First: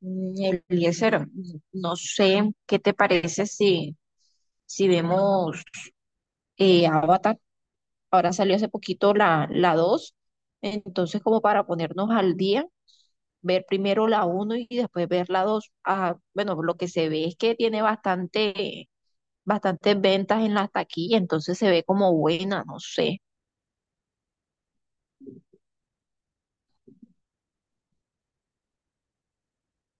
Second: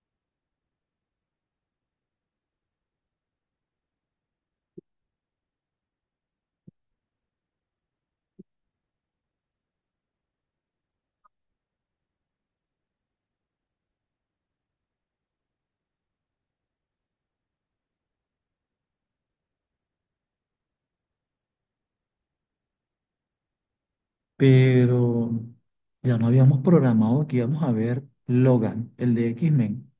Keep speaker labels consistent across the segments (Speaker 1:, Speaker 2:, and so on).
Speaker 1: Mm, Eliezer, no sé qué te parece si vemos Avatar. Ahora salió hace poquito la dos. Entonces, como para ponernos al día, ver primero la uno y después ver la dos. Ah, bueno, lo que se ve es que tiene bastantes ventas en la taquilla, entonces se ve como buena, no sé.
Speaker 2: Pero ya no habíamos programado que íbamos a ver Logan, el de X-Men.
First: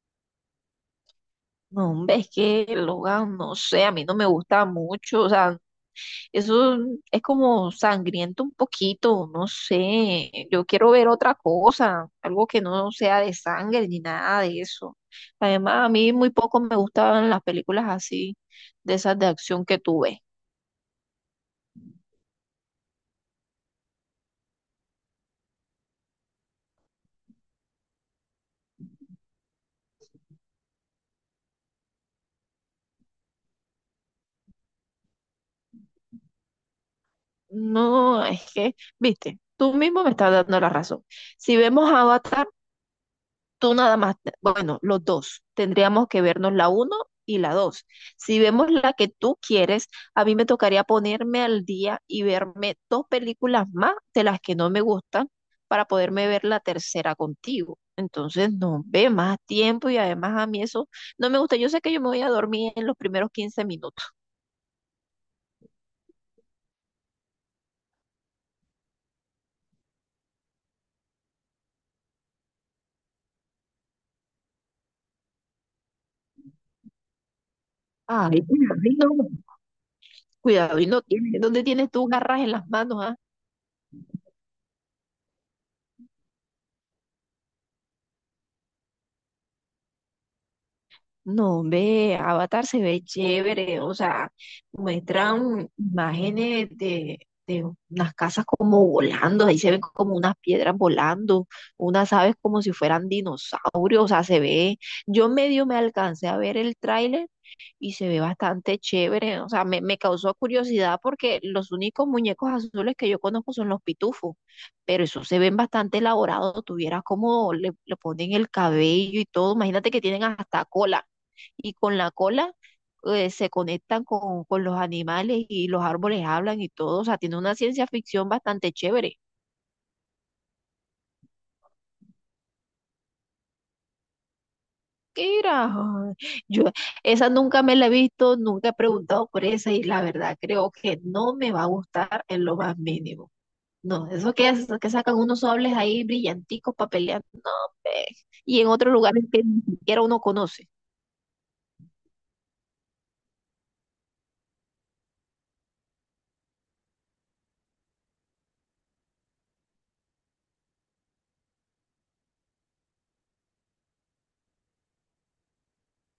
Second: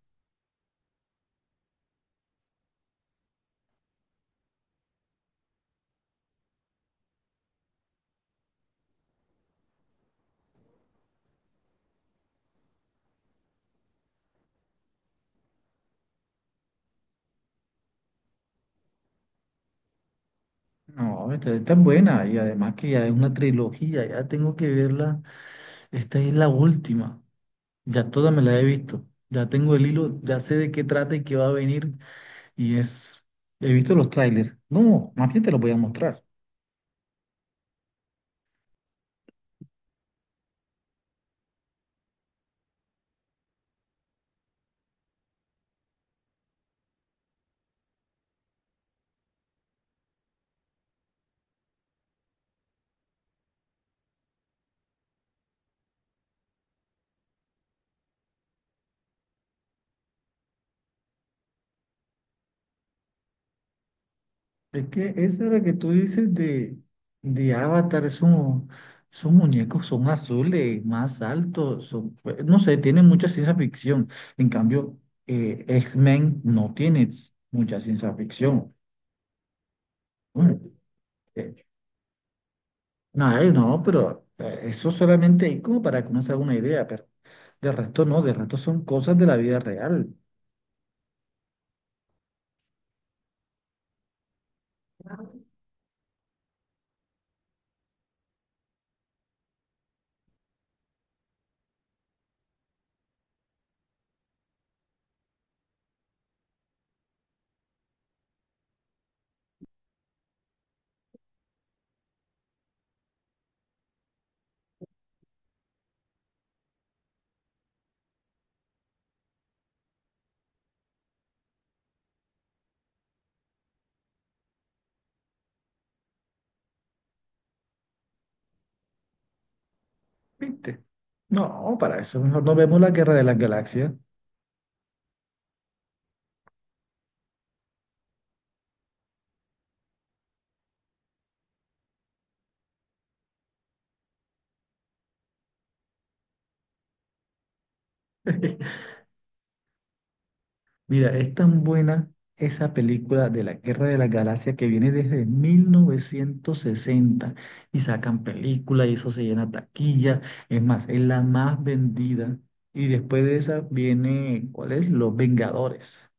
Speaker 1: No, hombre, es que Logan, no sé, a mí no me gusta mucho, o sea, eso es como sangriento un poquito, no sé. Yo quiero ver otra cosa, algo que no sea de sangre ni nada de eso. Además, a mí muy poco me gustaban las películas así, de esas de acción que tú ves.
Speaker 2: No, esta es tan buena y además que ya es una trilogía, ya tengo que verla. Esta es la última, ya toda me la he visto, ya tengo el hilo, ya sé de qué trata y qué va a venir y es, he visto los trailers. No, más bien te los voy a mostrar.
Speaker 1: No, es que, viste, tú mismo me estás dando la razón. Si vemos Avatar, tú nada más, bueno, los dos, tendríamos que vernos la uno y la dos. Si vemos la que tú quieres, a mí me tocaría ponerme al día y verme dos películas más de las que no me gustan para poderme ver la tercera contigo. Entonces, no ve más tiempo y además a mí eso no me gusta. Yo sé que yo me voy a dormir en los primeros 15 minutos.
Speaker 2: Es que esa es la que tú dices de, Avatar, son muñecos, son azules, más altos, pues, no sé, tienen mucha ciencia ficción. En cambio, X-Men no tiene mucha ciencia
Speaker 1: Ay,
Speaker 2: ficción. Bueno,
Speaker 1: cuidado y no tienes. ¿Dónde
Speaker 2: eh,
Speaker 1: tienes tú garras en las manos, ah?
Speaker 2: no, no, pero eso solamente hay como para que uno se haga una idea, pero de resto no, de resto son cosas de la vida real,
Speaker 1: No, hombre, Avatar se ve chévere, o sea, muestran imágenes de unas casas como volando, ahí se ven como unas piedras volando, unas aves como si fueran dinosaurios, o sea, se ve, yo medio me alcancé a ver el tráiler y se ve bastante chévere, o sea, me causó curiosidad porque los únicos muñecos azules que yo conozco son los pitufos, pero esos se ven bastante elaborados, tuvieras como le ponen el cabello y todo, imagínate que tienen hasta cola y con la cola se conectan con los animales y los árboles hablan y todo. O sea, tiene una ciencia ficción bastante chévere.
Speaker 2: ¿viste? No, para eso mejor no vemos la Guerra de las Galaxias.
Speaker 1: Mira, ay, yo esa nunca me la he visto, nunca he preguntado por esa y la verdad creo que no me va a gustar en lo más mínimo. No, eso que, que sacan unos sables ahí brillanticos para pelear, no, hombre. Y en otros lugares que ni siquiera uno conoce.
Speaker 2: Mira, es tan buena esa película de la Guerra de la Galaxia que viene desde 1960 y sacan película y eso se llena taquilla. Es más, es la más vendida. Y después de esa viene, ¿cuál es? Los Vengadores.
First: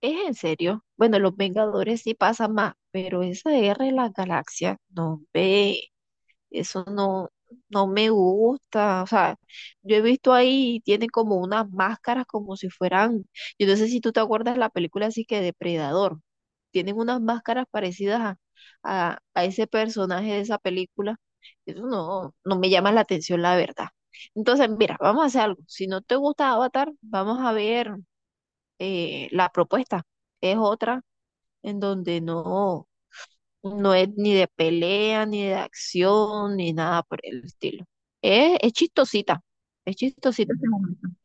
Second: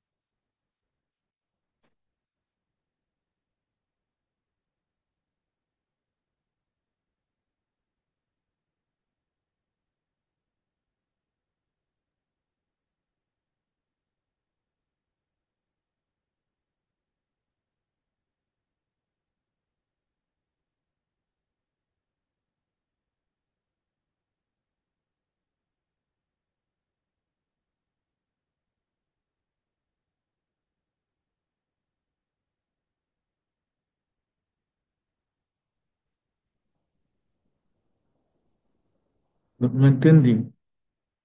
Speaker 1: Es en serio. Bueno, los Vengadores sí pasan más, pero esa de Guerra de las Galaxias, no, ve. Eso no, no me gusta. O sea, yo he visto ahí, tienen como unas máscaras como si fueran, yo no sé si tú te acuerdas la película así que Depredador. Tienen unas máscaras parecidas a, a ese personaje de esa película. Eso no, no me llama la atención, la verdad. Entonces, mira, vamos a hacer algo. Si no te gusta Avatar, vamos a ver la propuesta. Es otra en donde no. No es ni de pelea, ni de acción, ni nada por el estilo. Es chistosita,
Speaker 2: No, no
Speaker 1: es
Speaker 2: entendí,
Speaker 1: chistosita.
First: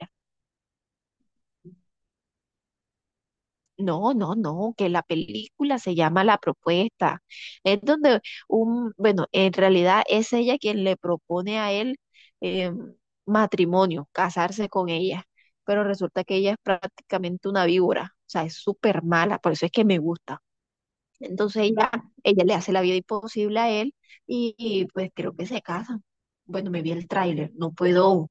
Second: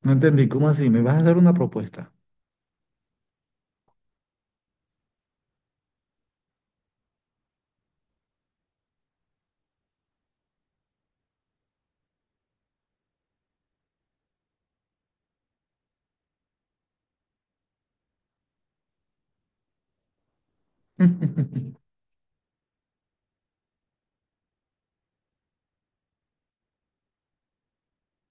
Speaker 2: no entendí. ¿Cómo así? ¿Me vas a dar una propuesta?
Speaker 1: No, no, no, que la película se llama La Propuesta. Es donde bueno, en realidad es ella quien le propone a él eh, matrimonio, casarse con ella, pero resulta que ella es prácticamente una víbora, o sea, es súper mala, por eso es que me gusta. Entonces ella le hace la vida imposible a él y pues creo que se casan. Bueno, me vi el tráiler, no puedo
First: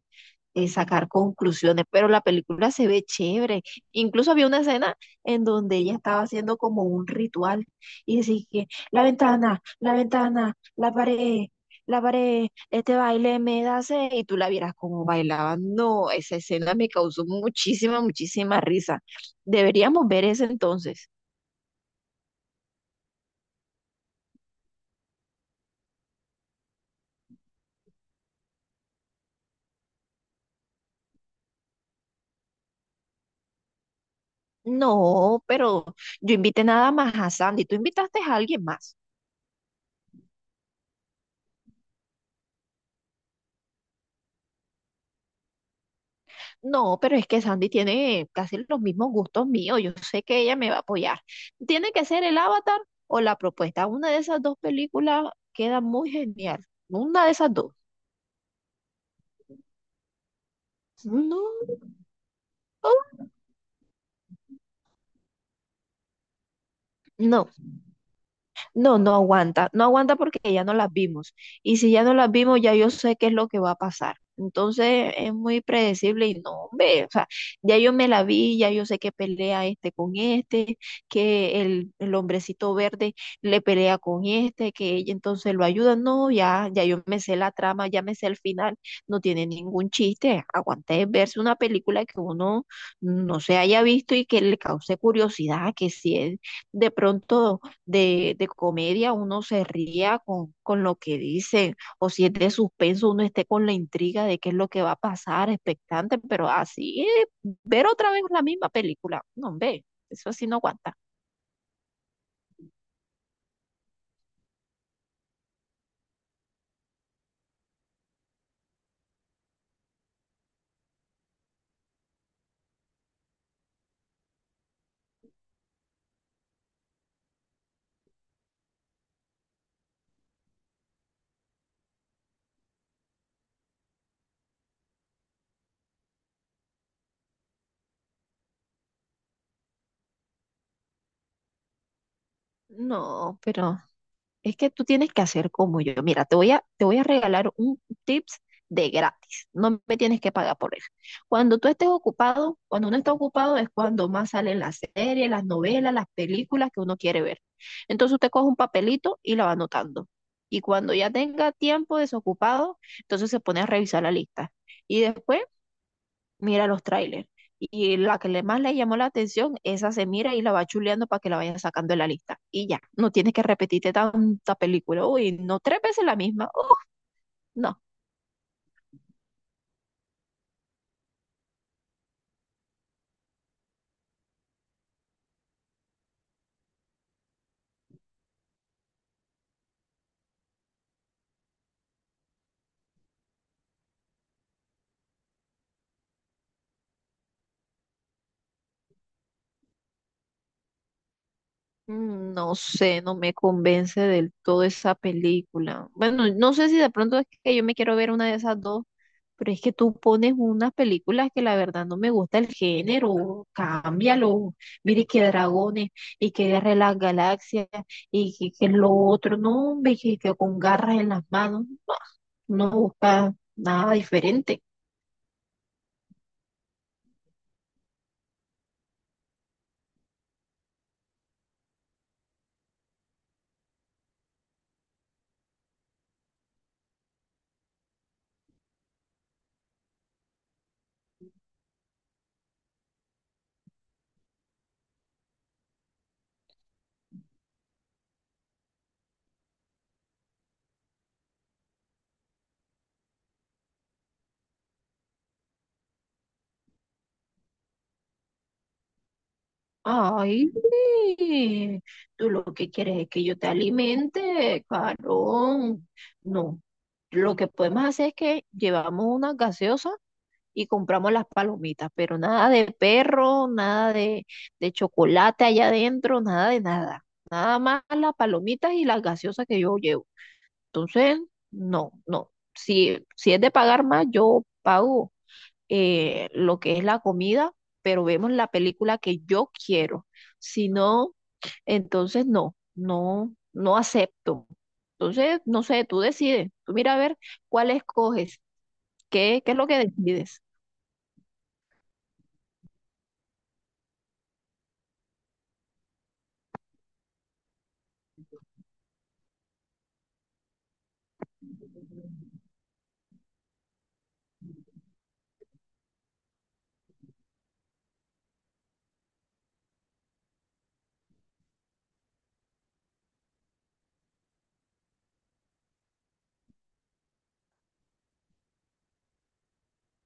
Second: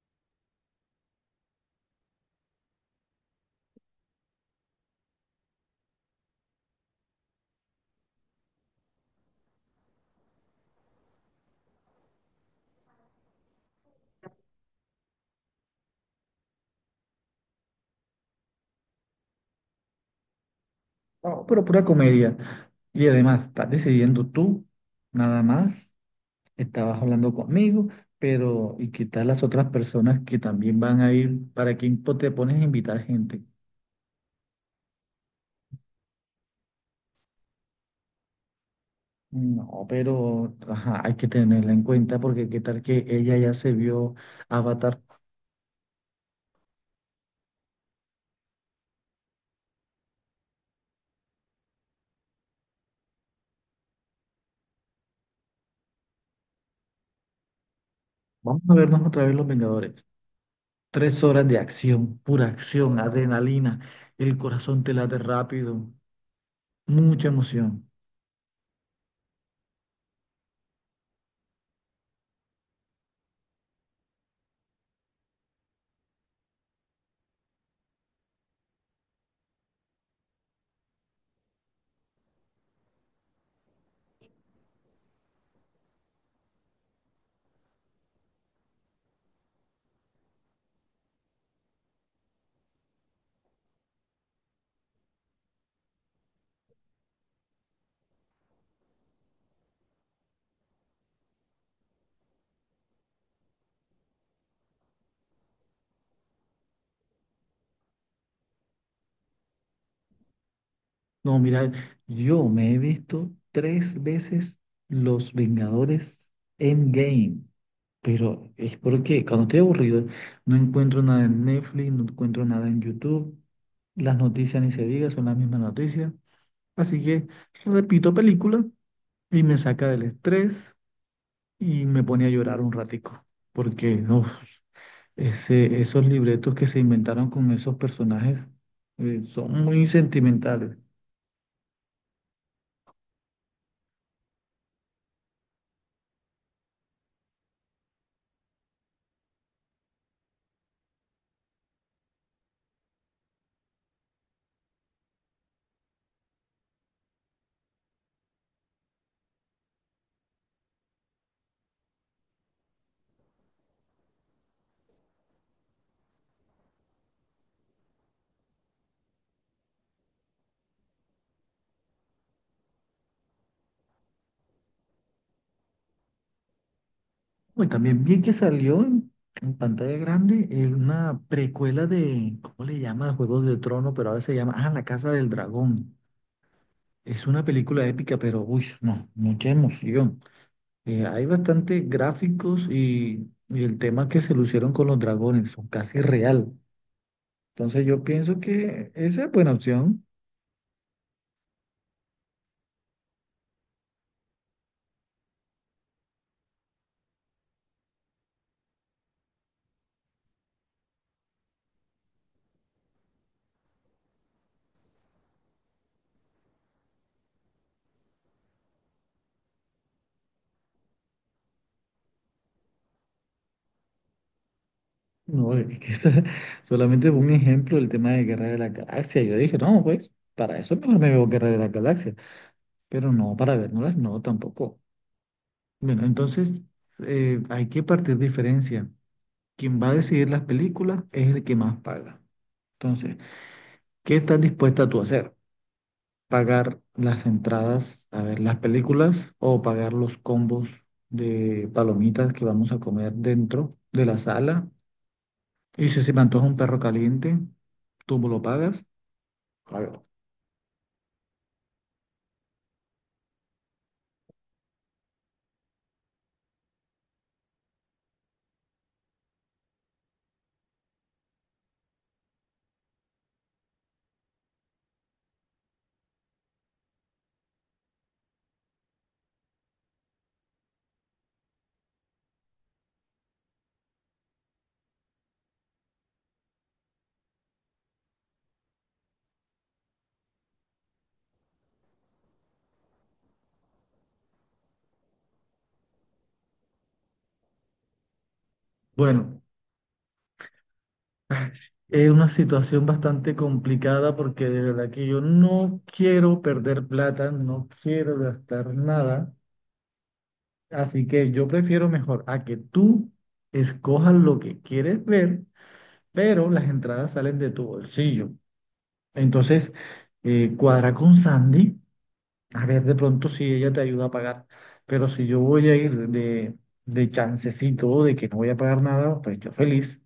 Speaker 1: sacar conclusiones, pero la película se ve chévere. Incluso había una escena en donde ella estaba haciendo como un ritual y decía que la ventana, la ventana, la pared, este baile me da sed y tú la vieras como bailaba. No, esa escena me causó muchísima, muchísima risa. Deberíamos ver ese entonces.
Speaker 2: No, pero pura comedia. Y además, estás decidiendo tú, nada más, estabas hablando conmigo, pero ¿y qué tal las otras personas que también van a ir? ¿Para quién te pones a invitar gente?
Speaker 1: No, pero yo invité nada más a Sandy. Tú invitaste a alguien más.
Speaker 2: No, pero ajá, hay que tenerla en cuenta porque qué tal que ella ya se vio Avatar.
Speaker 1: No, pero es que Sandy tiene casi los mismos gustos míos. Yo sé que ella me va a apoyar. Tiene que ser el Avatar o la propuesta. Una de esas dos películas queda muy genial. Una de esas dos.
Speaker 2: Vamos a vernos otra vez Los Vengadores. Tres
Speaker 1: No,
Speaker 2: horas de acción, pura acción, adrenalina, el corazón te late rápido, mucha
Speaker 1: no.
Speaker 2: emoción.
Speaker 1: No, no aguanta, no aguanta porque ya no las vimos. Y si ya no las vimos, ya yo sé qué es lo que va a pasar. Entonces es muy predecible y no, hombre, o sea, ya yo me la vi, ya yo sé que pelea este con este, que el hombrecito verde le pelea con este, que ella entonces lo ayuda. No, ya, ya yo me sé la trama, ya me sé el final, no tiene ningún chiste. Aguante verse una película que uno no se haya visto y que le cause curiosidad, que si es de pronto de comedia, uno se ría con lo que dicen, o si es de suspenso, uno esté con la intriga de qué es lo que va a pasar, expectante, pero así, ver otra vez la misma película, no, ve, eso así no aguanta.
Speaker 2: No, mira, yo me he visto 3 veces Los Vengadores Endgame, pero es porque cuando estoy aburrido no encuentro nada en Netflix, no encuentro nada en YouTube, las noticias ni se diga, son las mismas noticias, así que repito película y me saca del estrés y me pone a llorar un ratico, porque no, esos libretos que se inventaron con esos personajes son muy sentimentales.
Speaker 1: No, pero es que tú tienes que hacer como yo. Mira, te voy a regalar un tips de gratis. No me tienes que pagar por él. Cuando tú estés ocupado, cuando uno está ocupado es cuando más salen las series, las novelas, las películas que uno quiere ver. Entonces usted coge un papelito y la va anotando. Y cuando ya tenga tiempo desocupado, entonces se pone a revisar la lista. Y después mira los trailers. Y la que le más le llamó la atención, esa se mira y la va chuleando para que la vaya sacando de la lista. Y ya, no tienes que repetirte tanta película. Uy, no tres veces la misma.
Speaker 2: Bueno, y
Speaker 1: No.
Speaker 2: también vi que salió en pantalla grande una precuela de, ¿cómo le llama? Juegos de Trono, pero ahora se llama, ah, La Casa del Dragón. Es una película épica, pero, uy, no, mucha emoción. Hay bastante gráficos y el tema que se lucieron con los dragones, son casi real. Entonces yo pienso que esa es buena opción.
Speaker 1: No sé, no me convence del todo esa película. Bueno, no sé si de pronto es que yo me quiero ver una de esas dos. Pero es que tú pones unas películas que la verdad no me gusta el género, cámbialo. Mire que dragones y que guerra de las galaxias y que lo otro, no, hombre, que con garras en las manos, no, no busca nada diferente.
Speaker 2: No, es que esa solamente fue un ejemplo del tema de Guerra de la Galaxia. Yo dije, no, pues, para eso mejor me veo Guerra de la Galaxia. Pero no, para vernoslas, no, tampoco. Bueno, entonces hay que partir diferencia. Quien va a decidir las películas es el que más paga. Entonces, ¿qué estás dispuesta tú a hacer? ¿Pagar las entradas a ver las películas o pagar los combos de palomitas que vamos a comer dentro de la sala? Y si se me antoja un perro caliente, ¿tú me lo pagas? Claro.
Speaker 1: Ay, sí, tú lo que quieres es que yo te alimente, carón. No, lo que podemos hacer es que llevamos una gaseosa y compramos las palomitas, pero nada de perro, nada de, de chocolate allá adentro, nada de nada. Nada más las palomitas y las gaseosas que yo llevo. Entonces, no, no. Si es de pagar más, yo pago lo que es la comida, pero vemos la película que yo quiero. Si no, entonces no, no, no acepto. Entonces, no sé, tú decides. Tú mira a ver cuál escoges, qué,
Speaker 2: Bueno,
Speaker 1: qué es lo que decides.
Speaker 2: es una situación bastante complicada porque de verdad que yo no quiero perder plata, no quiero gastar nada. Así que yo prefiero mejor a que tú escojas lo que quieres ver, pero las entradas salen de tu bolsillo. Entonces, cuadra con Sandy, a ver de pronto si ella te ayuda a pagar. Pero si yo voy a ir de, chancecito, de que no voy a pagar nada, pues yo feliz.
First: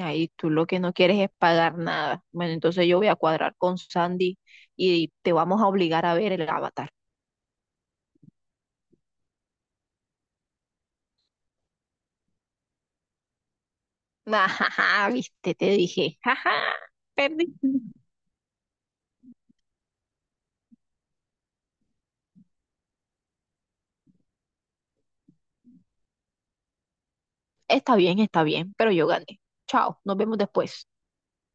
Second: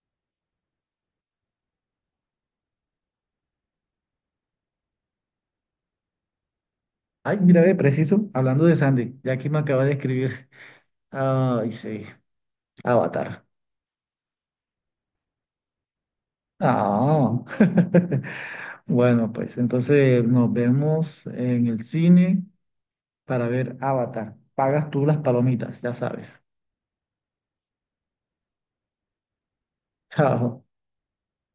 Speaker 1: Ahí tú lo que no quieres es pagar nada. Bueno, entonces yo voy a cuadrar con Sandy y te vamos a obligar a ver el Avatar.
Speaker 2: Ay, mira, ve, preciso, hablando de Sandy, ya que me acaba de escribir. Ay, sí, Avatar.
Speaker 1: Ajá, viste, te dije. Ajá,
Speaker 2: Ah.
Speaker 1: perdí.
Speaker 2: Bueno, pues entonces nos vemos en el cine, para ver Avatar. Pagas tú las palomitas, ya sabes.
Speaker 1: Está bien, pero yo gané. Chao, nos vemos
Speaker 2: Chao.
Speaker 1: después.